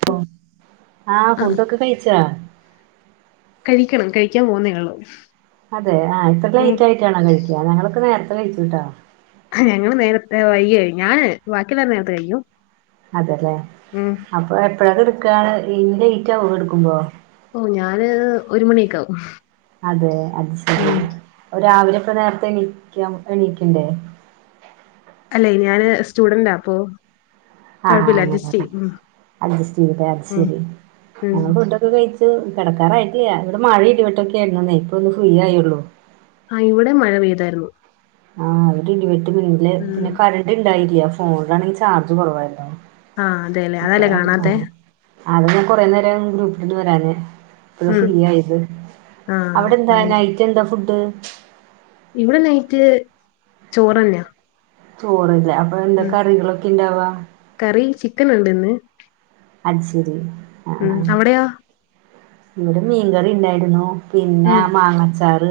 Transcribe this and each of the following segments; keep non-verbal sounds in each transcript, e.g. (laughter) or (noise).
പ്പം. ആഹ് ഫുഡൊക്കെ കഴിച്ചാ? കഴിക്കണം കഴിക്കാൻ പോവുന്നേ ഒള്ളൂ. അതെ ആഹ് ഇത്ര ലേറ്റ് ആയിട്ടാണോ കഴിക്ക്യാ. ഞങ്ങളൊക്കെ നേരത്തെ കഴിച്ചൂട്ടോ ഞങ്ങള് നേരത്തെ വയ്യേ ഞാന് ബാക്കിയുള്ളോര് നേരത്തെ കഴിക്കും. അതെല്ലേ. ഉം അപ്പൊ എപ്പഴാ കെടക്കാ? ഇനി ലേറ്റ് ആവോ കെടക്കുമ്പോ. ഓഹ് ഞാന് ഒരു മണിയൊക്കാവും. അതെ അത് ശെരി രാവിലെ ഇപ്പം നേരത്തെ എണീക്ക എണീക്കണ്ടേ അല്ലെ ഞാന് സ്റ്റുഡന്റാ അപ്പൊ ആഹ് ആഹ് കൊഴപ്പില്ല അഡ്ജസ്റ്റ് അങ്ങനെലേ ചെയ്യും ഉം അഡ്ജസ്റ്റ് ചെയ്തിട്ടെ അത് ഉം ശരി ഉം ഞങ്ങൾ ഫുഡ് ഡ് കഴിച്ചു കിടക്കാറായിട്ടില്ല ഇവിടെ മഴ ഇടിവട്ടൊക്കെ ആയിരുന്നുന്നേ ഇപ്പൊ ഒന്ന് ഫ്രീ ആയൊള്ളൂ ആഹ് ഇവിടെ മഴ പെയ്തായിരുന്നു ആഹ് ഇടി വെട്ട് പിന്നില് ഉം പിന്നെ കറണ്ട് ഉണ്ടായില്ല ഫോണിലാണെങ്കിൽ ചാർജ് കുറവായിരുന്നു ആഹ് അതെല്ലെ അതാല്ലേ കാണാത്തെ അത ഞാൻ കുറെ നേരം ഗ്രൂപ്പില് വരാഞ്ഞേ ഇപയ ഉം ഫ്രീ ആയത് ആഹ് അവിടെ എന്താ അങ്ങനെ നൈറ്റ് എന്താ ഫുഡ് ഇവിടെ നൈറ്റ് ചോറന്നെയാ ചോറല്ലേ അപ്പൊ എന്താ ഉം കറികളൊക്കെ ഇണ്ടാവാ കറി ചിക്കൻ ഉണ്ട്ന്ന് അത് ശരി ആ ഉം അവിടെയോ ഇവിടെ മീൻകറി ഇണ്ടായിരുന്നു പിന്നെ ഉം മാങ്ങച്ചാറ്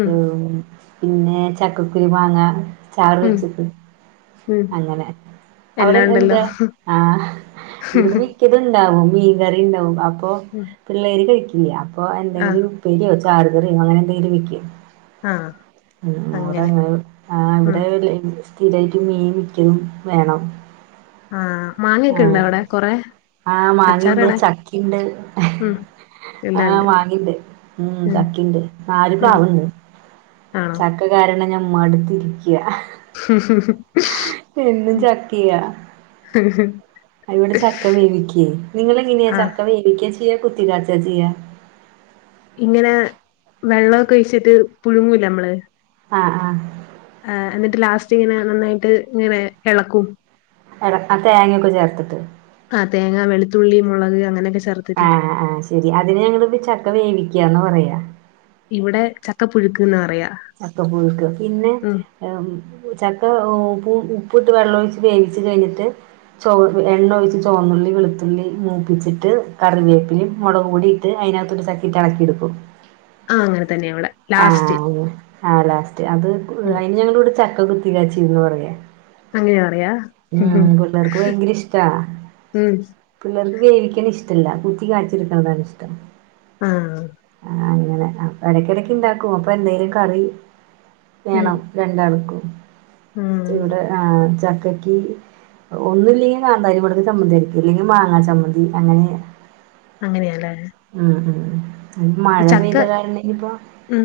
ഉം പിന്നെ ചക്കക്കുരു മാങ്ങ ചാറ് ഉം വെച്ചിട്ട് ഉം അങ്ങനെ അവിടെ എല്ലാം ഉണ്ടല്ലോ എന്താ ആഹ് ഇവടെ മിക്കതുണ്ടാവും മീൻകറി ഉണ്ടാവും അപ്പൊ പിള്ളേര് കഴിക്കില്ല അപ്പോൾ ആഹ് എന്തെങ്കിലും ഉപ്പേരിയോ ചാറ്കറിയോ അങ്ങനെ എന്തെങ്കിലും വക്കും ആഹ് അങ്ങനെ (unintelligible) ആഹ് ഉം ഇവിടെ സ്ഥീരായിട്ടും മീൻ മിക്കതും വേണം ആഹ് മാങ്ങൊക്കെ ആഹ് ഉണ്ടോ അവിടെ കൊറെ ആഹ് മാങ്ങിണ്ട് അച്ചാറിടാൻ ചക്കിണ്ട് ഉം എല്ലാം ആഹ് ഇണ്ട് മാങ്ങിണ്ട് ഉം ചക്കിണ്ട് നാല് ഉം പ്ലാവ് ണ്ട് ആണോ ചക്ക കാരണം ഞാൻ മടുത്തിരിക്ക ഉം ഉം ഉം എന്നും ചാക്കയാ ഇവിടെ ചക്ക വേവിക്ക നിങ്ങള് എങ്ങനെയാ ആഹ് ചക്ക വേവിക്ക ചെയ്യ കുത്തിക്കാച്ച ചെയ്യ ഇങ്ങനെ വെള്ളെക്കെഴിച്ചിട്ട് പുഴുങ്ങൂലെ മ്മള്. ആഹ് ആഹ്. എന്നിട്ട് ലാസ്റ്റ്ങ്ങനെ നന്നായിട്ട് ങ്ങനെ എളക്കും. എട ആ തേങ്ങയൊക്കെ ചേർത്തിട്ട്. ആഹ് തേങ്ങാ വെളുത്തുള്ളി മൊളക് അങ്ങനെയൊക്കെ ചേർ ആഹ് ആഹ് ശെരി അതിന്ഞങ്ങളിത് ചക്ക വേവിക്യന്ന പറയാ. ഇവിടെ ചക്കപ്പുഴുക്ക് ന്ന് പറയാ. ചക്ക പുഴുക്ക് പിന്നെ. ഉം ചക്ക ഉപ്പു ഉപ്പുട്ട് വെള്ളെഴിച്ച് വേവിച്ച് കഴിഞ്ഞിട്ട്. ചൊവ് എണ്ണ ഒഴിച്ച് ചൊവന്നുള്ളി വെളുത്തുള്ളി മൂപ്പിച്ചിട്ട് കറിവേപ്പിലിം മൊളക് പൊടി ട്ട് അയിനകത്ത് ഒരു ചക്കീട്ട് എളക്കിട്ക്കും. ആഹ് അങ്ങനെതന്നെ വിടെ. ആഹ് ആഹ് ലാസ്റ്റ് അത് ഉം അയിന് ഞങ്ങളിവിടെ ചക്ക കുത്തികാച്ചീന്ന് പറയാ. അങ്ങനെയാ പറയാ ഉം പിള്ളേർക്ക് ഭയങ്കരഷ്ടാ. ഉം പിള്ളെർക്ക് വേവിക്കിണഷ്ടല്ല കുത്തി കാച്ചിട്ക്ക്ണതാ ഇഷ്ടം. ആഹ് ആഹ് അങ്ങനെ എടക്കെടക്ക് ണ്ടാക്കും അപ്പൊ എന്തേലും കറി. ഉം വേണം രണ്ടാൾക്കും ആഹ് ഇവിടെ ആഹ് ചക്കക്ക് ഒന്നുല്ലെങ്കിൽ കാന്താരി മുളക് ചമ്മന്തിയരക്കും ല്ലെങ്കിൽ മാങ്ങാ ചമ്മന്തി അങ്ങനെ. അങ്ങനെ ല്ലെ. ഉം ഉം മഴ പെയ്ത കാരണഞിപ്പോ. ഉം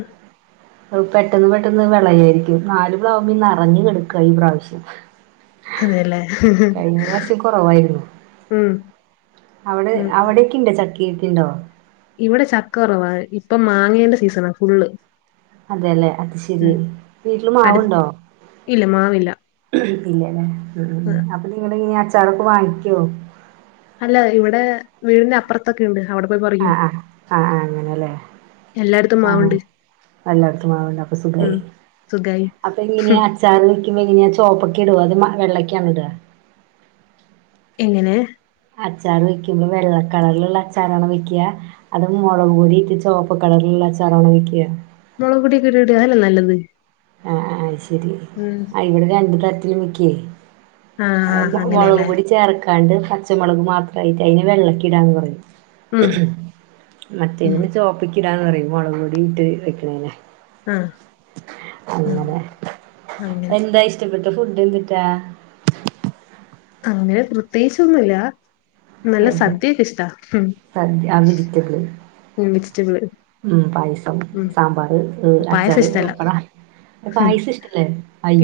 പെട്ടെന്ന് പെട്ടെന്ന് വിളയായിരിക്കും. ന്നാല് പ്ലാവ്മ്മിം നെറഞ്ഞ് കെട്ക്കാ ഈ പ്രാവശ്യം. അതെല്ലേ കഴിഞ്ഞ പ്രാവശ്യം കൊറവായിരുന്നു ഉം അവിടെ ഉം അവിടിം. ക്കിണ്ട ചക്കീക്കണ്ടോ. ഇവടെ ചക്ക കെറവാ ഇപ്പ മാങ്ങെന്റെ സീസണാ ഫുള്ള്. അതെ.. ലെ അത് ശെരി ഉം വീട്ടില് അടു മാവുണ്ടോ. ഇല്ല മാവില്ല ഇം ഇല്ലൃ ല്ലെ. ആ, അപ്പൊ നിങ്ങളിഞി അച്ചാറൊക്കെ വാങ്ങിക്കേ. അല്ല ഇവിടെ വീടിനപ്പർ ക്കണ്ട് അവിടെ പോയി പറിക്കും. ആഹ് ആഹ് ആഹ് ആഹ് അങ്ങനെല്ലേ എല്ലാട്ത്തുംമാവ്ണ്ട്. എല്ലാട്ത്തും മാവ്ണ്ട് അപ്പൊ സുഖായി സുഖായി അപ്പൊ ഇനിയച ചാറ് വെക്കുമ്പേ എങ്ങെനാ ചേപ്പെക്കെടേ അത് വെള്ളക്കാണ് ഇടാ. എങ്ങനെ. അച്ചാറ് വെയ്ക്കുമ്പോ വെള്ളക്കളർല്ള്ള അച്ചാറാ വെയ്ക്കാ. അത് മുളക് പൊടി ഇട്ട് ചേപ്പ് കളർല്ള്ള അച്ചാറാണ് വെയ്ക്കാ മുളകൊടിക്കെ ഇട്ടിട്ട് അതെല്ലെ നല്ലത്. ആഹ് ആഹ് അയ്ശെരി. ഉം ഇവിടെ രണ്ട് തരത്തിലുവെക്കെ, ആഹ് ആഹ് മ്മക്ക് അങ്ങനെയല്ലേ മുളക്പൊടി ചേർ കണ്ട് പച്ചമുളക് മാത്രയിട്ട്. അതിന് വെള്ളക്കിടാന്ന് പറയും. ഉം ഉം മറ്റേതിന് ചേപ്പിക്കിടാന്ന് പറയും മുളക് പെടിട്ട് വെക്ക്ണൈന് ആഹ് ആഹ് അങ്ങനെ, അങ്ങനെ എന്താ ഇഷ്ടപ്പെട്ട ഫുഡ് ന്തിറ്റാ. അങ്ങനെ പ്രത്യേകിച്ചൊന്നുല്ല. നല്ല ഏതാ സദ്യക്കെ ഇഷ്ടാ. ഉം, സദ്യ ആ വെജിറ്റബിള് വെജിറ്റബിള്. ഉം, പായസം, ഉം സാമ്പാറ്, പായസം അച്ചാറ്, ഇഷ്ടല്ല പപ്പട. ഉം പായസ ഇഷ്ടല്ലെ?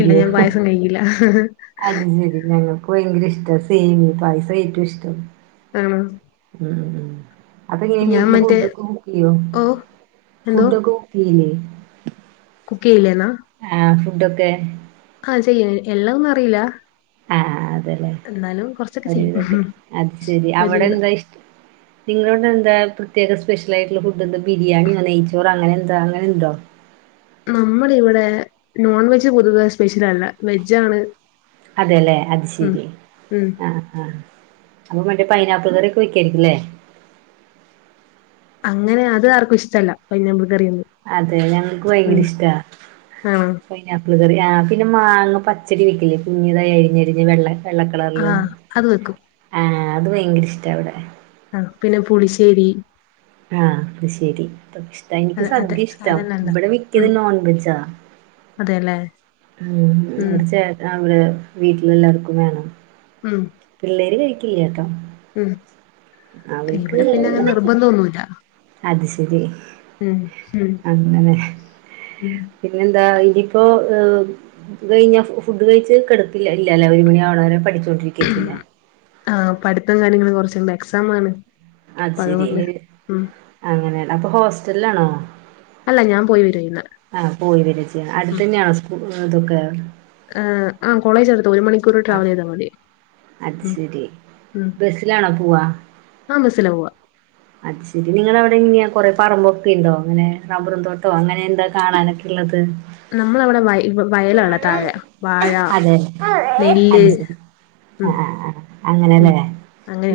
ഇല്ല ഞാൻ പായസം കഴിക്കില്ല അത് ശെരി ഞങ്ങള്. ക്ക് ഭങ്കര ഇഷ്ടാ, സേമീ പായസാ. ഏറ്റും ഇഷ്ടം. ഉം ഉം ഉം അതെങ്ങെനെ വീട്ടില് മറ്റേ ഫുഡൊക്കെ കുക്കെയ്യോ. ഓ എന്തോ ഫുഡ്ഡേക്കെകുക്കെയ്യെ. കുക്കെയ്യില്ലെന്നാ. ആഹ് ഫുഡൊക്കെ ആഹ് ചെയ്യും എ എല്ലാം ഒന്നും അറിയില്ല. ആഹ് അതല്ലേ എന്നാലും കുറച്ചൊക്കെ ചെയ്യും ഒരുവിധോക്കെ അടിച്ചേരി, അവിടെ ഒരുവിധം എന്താ ഇഷ്ട- നിങ്ങളോടെ എന്താ പ്രത്യേക സ്പെഷ്യലായിട്ടുള്ള ഫുഡ് എന്താ ബിരിയാണിയോ നെയ്ച്ചോറ് അങ്ങനെ എന്താ അങ്ങനെണ്ടോ? നമ്മള് ഇവിടെ നോൺ വെജ് പൊതുവെ സ്പെഷ്യൽ അല്ല. വെജ് ആണ് അതേല്ലേ അത് ശരി ഉം ആഹ് ആഹ് അപ്പൊ മറ്റേ പൈനാപ്പിൾ കറിയൊക്കെ വെക്കാരിക്കില്ലേ? അങ്ങനെ അത് ആർക്കും ഇഷ്ടല്ല. പൈനാപ്പിൾ കറിയൊന്നും. അതെ. ഞങ്ങക്ക് ഭയങ്കര ഉം ഇഷ്ടാ. ആണോ പൈനാപ്പിൾ കറി. ആ പിന്നെ മാങ്ങ പച്ചടി വയ്ക്കില്ലേ? കുഞ്ഞതായി അരിഞ്ഞരിഞ്ഞ് വെള്ള- വെള്ളക്കളറില്. ആഹ് അത് വെക്കും ആഹ, അത് ഭയങ്കര ഇഷ്ടവിടെ. ആ പിന്നെ, പുളിശ്ശേരി. ആഹ്. പുളിശ്ശേരി അതൊക്കെ ഇഷ്- എനിക്ക് അതെ അതെ സദ്യ ഇഷ്ടം അതെല്ലാം ഉണ്ടാക്കും ഇവിടെ വിക്ക്ണത് ഉം നോൺ വെജാ. അതെല്ലേ ഉം ഉം അവിടെ ചേട്ടൻ അവിടെ വീട്ടിലെല്ലാർക്കും വേണം. ഉം. പിള്ളേര് കഴിക്കില്ലേട്ടോ ഉം അവർക്ക് - കുല അത് ശരി ഉം അങ്ങനെ ഉം പിന്നെന്താ ഇനിയിപ്പോ- ഇത് കഴിഞ്ഞ ഫുഡ് കഴിച്ച് കിടക്ക ഇല്ലലെ, ഒരു മണി ആണവരെ പഠിച്ചുകൊണ്ടിരിക്കായിരിക്കല്ലേ? ആഹ പഠിത്തം കാര്യങ്ങളും കുറചുണ്ട് എക്സാം ആണ്. അത് അപ്പൊ ശരി. അതുകൊണ്ട് ഉം അങ്ങനെയാണ്, അപ്പൊ ഹോസ്റ്റലിലാണോ? അല്ല ഞാൻ പോയിവരാ ചെയ്യുന്നെ. ആഹ് പോയി വരാ ചെയ്യണെ ഉം അടുത്തന്നെയാണോ സ്കൂളു ഇതൊക്കെ? ആഹ് കോളേജ് അടുത്ത ഒരു മണിക്കൂർ ആ ട്രാവല് ചെയ്താൽ മതി. അത് ഉം ശരി, ബസ്സിലാണോ പോവാ? ആഹ് ബസ്സിലാ പോവാ. അത് ശരി നിങ്ങടെ അവിടെ എങ്ങനെയാ കൊറേ പറമ്പൊക്കെ ഉണ്ടോ അങ്ങനെ റബ്ബറും തോട്ടോ അങ്ങനെ എന്താ കാണാനൊക്കെ ഉള്ളത്. നമ്മളവിടെ വയലാണ് താഴെ വാഴ, നെല്ല്. ഉം ആഹ് ആഹ് ഉം അങ്ങനെയല്ലേ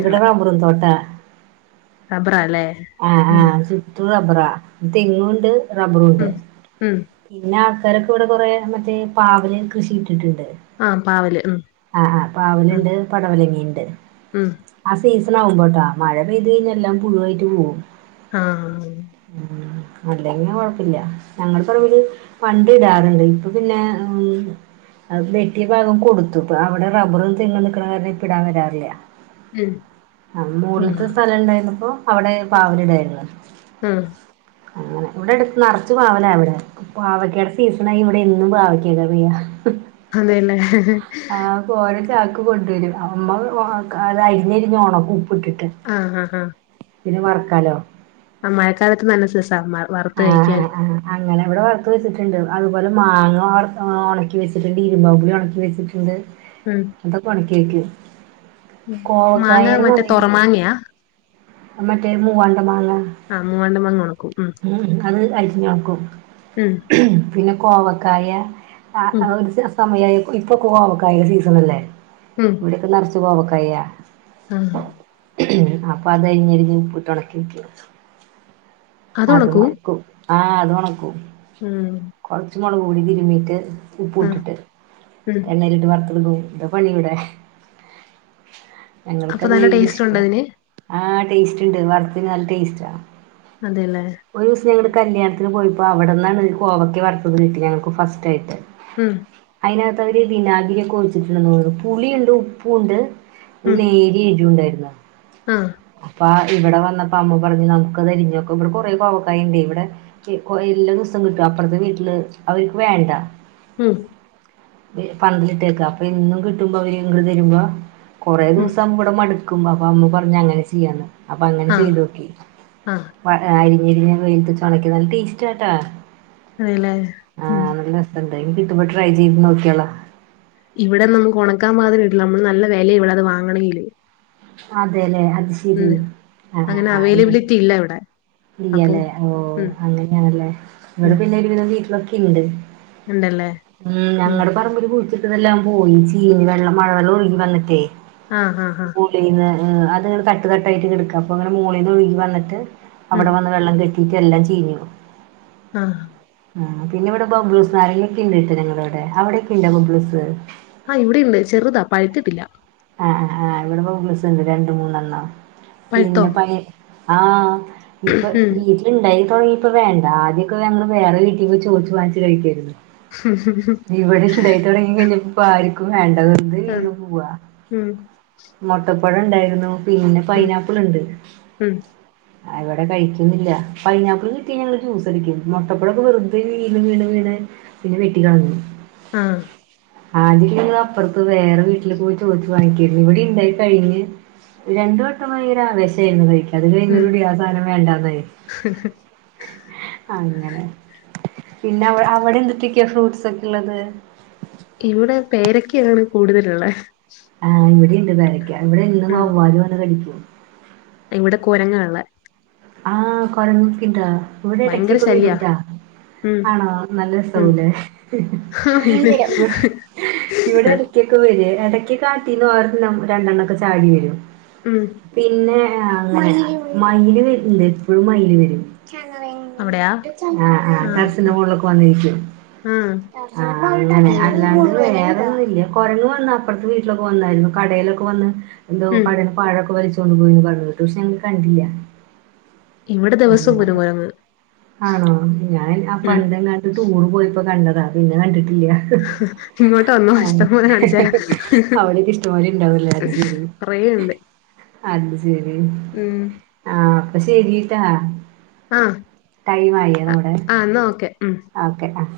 ഇവ്ടെ റബ്ബറുംതോട്ടാ. റബ്ബാറാല്ലേ? ആഹ് ആഹ് ചുറ്റും റബ്ബറാ, തെങ്ങും ഉണ്ട്, റബ്ബറും ഉണ്ട്. ഉം ഉം പിന്നെ ആൾക്കാരൊക്കെ ഇവിടെ കൊറേ മറ്റേ പാവലു കൃഷി ഇട്ടിട്ടുണ്ട്. ആഹ് പാവല് ഉം. ആഹ് ആഹ് ആഹ് പാവലുണ്ട്, പടവലങ്ങയിണ്ട്. ഉം. ആഹ് സീസൺ ആകുമ്പോട്ടോ മഴ പെയ്തു കഴിഞ്ഞ എല്ലാം പുഴുവായിട്ട് പോവും. ആഹ്. അല്ലെങ്കി കൊഴപ്പില്ല ഞങ്ങള് പറമ്പില് വണ്ടി ഇടാറുണ്ട് ഇപ്പൊ പിന്നെ ഉം. അത് വെട്ടിയ ഭാഗം കൊടുത്തു ഇപ്പോ അവിടെ റബ്ബറും, തെങ്ങും നിൽക്കണ കാരണം ഇപ്പോ ഇടാൻ വരാറില്ല. ഉം ആഹ് മോള്ത്തെ സ്ഥലം ഉണ്ടായി രുന്നപ്പോ അവിടെ ഉം പാവല് ഇടായിരുന്നു. ആഹ് അങ്ങനെ ഇവിടെ അടുത്ത് നിറച്ചു പാവലാ ഇവിടെ. പാവയ്ക്കയുടെ സീസണായ ഇവിടെ എന്നും പാവയ്ക്ക കറിയാ. അങ്ങനെ. ആഹ് ഓരോ ചാക്ക് കൊണ്ടുവരും അമ്മ അത് അരിഞ്ഞരിഞ്ഞ് ഉണക്കും ഉപ്പിട്ടിട്ട്. ആഹ് ആഹ് ആഹ്. പിന്നെ വറക്കാലോ. ആഹ് മഴക്കാലത്ത് നല്ല സസാ വറുത് ആഹ് കഴിക്കാന്. ആഹ് ആഹ് അങ്ങനെ അവിടെ വറുത്ത് വെച്ചിട്ടുണ്ട് അതുപോലെ മാങ്ങ വർ ഉണക്കി വച്ചിട്ടുണ്ട്, ഇരുമ്പമ്പുളി ഉണക്കി, വെച്ചിട്ട് ഉണ്ട്. ഉം. എന്താ (unintelligible) മാങ്ങ കോവക്കായട് മറ്റേ സമയം കഴിഞ്ഞോ? തൊറമാങ്ങയാ മറ്റേ മൂവാണ്ടൻ മാങ്ങ. ആഹ് മൂവാണ്ടൻ മാങ്ങ ഒണക്കും ഉം. ഉം അത് അരിഞ്ഞ് ഉണക്കും. ഉം. പിന്നെ കോവക്കായ ഉം ആഹ് ഒരു സമയമായി ഇപ്പൊ കോവക്കായ സീസൺ അല്ലേ? ഉം. ഇവിടയൊക്കെ നിറച്ച് കോവക്കായാ. ആഹ്. അപ്പൊ അത് അരിഞ്ഞ് അരിഞ്ഞ് ഉപ്പിട്ട് ഉണക്കി വയ്ക്കും. അത് ഉണക്കൂ ആഹ് അത് ഉണക്കും. ഉം. കുറച്ചുമുളക് പൊടി തിരുമ്മീട്ട് ഉപ്പ് ആഹ് ഇട്ടിട്ട് ഉം എണ്ണലിട്ട് വറുത്ത് തിന്നു. (unintelligible) പണി ഇവിടെ ഞങ്ങൾക്ക് അപ്പൊ അത് നല്ല ഭയങ്കര ടേസ്റ്റ് ഉണ്ടോ ഇഷ്ടാ. അതിന് ആഹ് ടേസ്റ്റ് ഉണ്ട് വറത്തിന് നല്ല ടേസ്റ്റാ. അതെയല്ലേ. ഒരു ദിവസം ഞങ്ങടെ കല്യാണത്തിന് പോയിപ്പോ അവിടെന്നാണ് കോവയ്ക്ക വറുത്തത് കിട്ടി ഞങ്ങക്ക് ഫസ്റ്റ് ആയിട്ട്. ഉം. അതിനകത്ത് അവര് വിനാഗിരിയോക്കെ ഒഴിച്ചിട്ടുണ്ടെന്ന് തോന്നുന്നു പുളിയുണ്ട്, ഉപ്പും ഉണ്ട്. ഒരു ഉം നേരി എരുവും ഇണ്ടായിരുന്നു ആഹ് അപ്പ ഇവിടെ വന്നപ്പോ അമ്മ പറഞ്ഞു നമുക്ക് തിരിഞ്ഞൊക്കെ ഇടെ കൊറ കോവക്കന്റെ ഇവിടെ എല്ലാ ദിവസം കിട്ടും അപ്പുറത്തെ വീട്ടില് അവർക്ക് വേണ്ട ഉം പന്തലിട്ടേക്ക അപ്പൊ എന്നും കിട്ടുമ്പോ അവര് ഇങ്ങൾ തരുമ്പോ കുറേ ഉം ദിവസം ഇവിടെ മടുക്കും അപ്പോം അമ്മ പറഞ്ഞഞ് അങ്ങനെ ചെയ്യാന്ന് അപ്പൊ അങ്ങനെ ആഹ് ചെയ്ത് നോക്കി ആഹ് അരിഞ്ഞരിഞ്ഞ വെയിലത്തു വെച്ച് ഉണക്കി നല്ല ടേസ്റ്റ് ആട്ടാ അതല്ല ഉം എന്തായാലും കിട്ടുമ്പോ ട്രൈ ചെയ്ത് നോകിയാളാ ഇവിടെ നമ്മുക്ക്‌ ഉണക്കാൻ മാതിരി കിട്ടില്ല നമ്മ നല്ല വിലയ ഇവിടെ അത് വാങ്ങണങ്കിലും അതെല്ലേ അത്ശരി ആഹ് അങ്ങനെ ആഹ് ഇല്ല (unintelligible) ഇവിടെ അപ്പൊ ഇല്ലല്ലേ ഓ ഉം അങ്ങനെയാണല്ലേ ഇവിടെ ഉം പിന്ന ഒരുവിധം വീട്ടിലൊക്കെ ഉണ്ട് ഉണ്ടല്ലേ ഉം ഞങ്ങടെ പറമ്പിൽ പൂത്ത് ഇതെല്ലാം പോയി ചീഞ് വെള്ളം മഴവെള്ളം ഒഴുകി വന്നിട്ടേ ആഹ് ആഹ് അഹ് (unintelligible) അത് ഇങ്ങനെ തട്ട് തട്ടായിട്ട് കിടക്കുവാ അങ്ങനെ മുകളിന്ന് ഒഴുകി വന്നിട്ട് ഉം അടെ വെള്ളം കെട്ടിട്ട് എല്ലാം ചീഞ്ഞു ആഹ് ഉം പിന്നെ ഇവിടെ ബബ്ലൂസ് നാരങ്ങ ഒക്കെ ഉണ്ട് നങ്ങള ഇവിടെ അവിടെയക്ക ഉണ്ടണ്ട് ബബ്ലൂസ് ആഹ് ഇവിടെ ഉണ്ട് ചെറുതാ പഴുത്തിട്ടില്ല ആഹ് ആഹ് ഇവിടെ ബബ്ലസ് ഉണ്ട് രണ്ട് മൂന്നെണ്ണണം പഴുത്തോ പിന്നെ പ ആഹ് ഇപ്പൊ ഉം ഉണ്ടായി തുടങ്ങി ഇപ്പ വേണ്ട ആദ്യമൊക്കെ ഞങ്ങള്ൾ വേറെ വീട്ടിൽ പോയി ചോദിച്ചു വാങ്ങച്ച് കഴിക്കായിരുന്നു (unintelligible) ഇവിടെ ഉണ്ടായി തുടങ്ങി കഴിഞ്ഞപ്പോ ആർക്കും വേണ്ടതന്ന ആഹ് ഉം മുട്ടപ്പഴം ഉണ്ടായിരുന്നു പിന്നെ ഉം പൈനാപ്പിൾ ഉണ്ട് ഉം അവിടെ കഴിക്കുന്നില്ല പൈനാപ്പിൾ കിട്ടി ഞങ്ങള് ജ്യൂസ അടിക്കും മുട്ടപ്പഴൊക്കെ വെറുത വീണു വീണ് വീണ് പിന്നെ വീട്ടികളന്നു ആഹ് ആദ്യ ഒക്കെ അപ്പറത്ത് വേറെ വീട്ടിൽ പോയി ചോദിച്ചു (unintelligible) ഇവിടെ ഉണ്ടായി കഴിഞ്ഞ് രണ്ട വട്ടമായി ഒരു ആവേശമായിരുന്നു കഴി അത് ഉം കൈുന്നൂറ്ടി ആഹ് സാധനം വേണ്ടന്ന അങ്ങനെ പിന്നെ അവിടെ എന്തിട്ടക്കെയ ഫ്രൂട്ട്സ് ഒക്കെ ഉള്ളത് ഇവിടെ പേരൊക്കെയാണ് കൂടുതലുള്ളത് ആഹ് ഇവിടെയുണ്ട് വരക്ക ഇവിടെ ഇന്ന് ഉം വവ്വാല് വന്ന് കടിക്കോ ഇവിടെ കോരങ്ങള്ളെ ആഹ് കൊരങ്ങ്യക്കൊ ഇണ്ടോ ഇവിടെ ഭയങ്കര ടക്കക്ക വരൂ ശല്യ ഉം ആണോ നല്ല ഉം രസവുംലേ ആ പിന്നെ ഇവിടെ (unintelligible) ക്കൊക്കെ വര ഇടയ്ക്ക് കാട്ടീന്ന് രണ്ടെണ്ണംക്കെ ചാടി വരും ഉം പിന്നെ അങ്ങനെ മയില് വരുന്നുണ്ട് എപ്പോഴും മയില് വരും അവിടെയാ ആ്ഹ് ആഹ് ആ റസിന്റെ ആ മുകളിലൊക്കെ വന്നിരിക്കും ആ ഉം ആഹ് അങ്ങനെ അല്ലാണ്ട് ഉം വേറേന്നുമില്ല കുറങ് വന്ന അപ്പുറത്തെ വീട്ടിലൊക്കെ വന്നായിരുന്നു കടയിലൊക്കെ വന്ന് എന്തോ കടയിൽ പാഴൊക്കെ വലിച്ചു ണ്ടു പോയി പറ കേട്ടു പക്ഷെ കണ്ടില്ല ഇവിടെ ദിവസം വരും അങ്ങനെ കൊരങ്ങ് ആണോ ഞാൻ ആഹ് പണ്ടത്തെ എങ്ങാട്ട് ടൂർ പോയിപ്പോ കണ്ടതാ പിന്നെ കണ്ടിട്ടില്ല ഇങ്ങോട്ട് വന്നോ ആഹ് ഇഷ്ടംപോലെ കാണിച്ചു തരാം അവവിടെേക്ക ഇഷ്ടമാല ഇണ്ടാവലേ അത് കൊറെണ്ട്- അത് ശെരി ആഹ് അപ്പൊ ശരിട്ടാ. ആഹ് ടൈം ആയി നമ്മടെ ഉം ഓക്കെ ആഹ്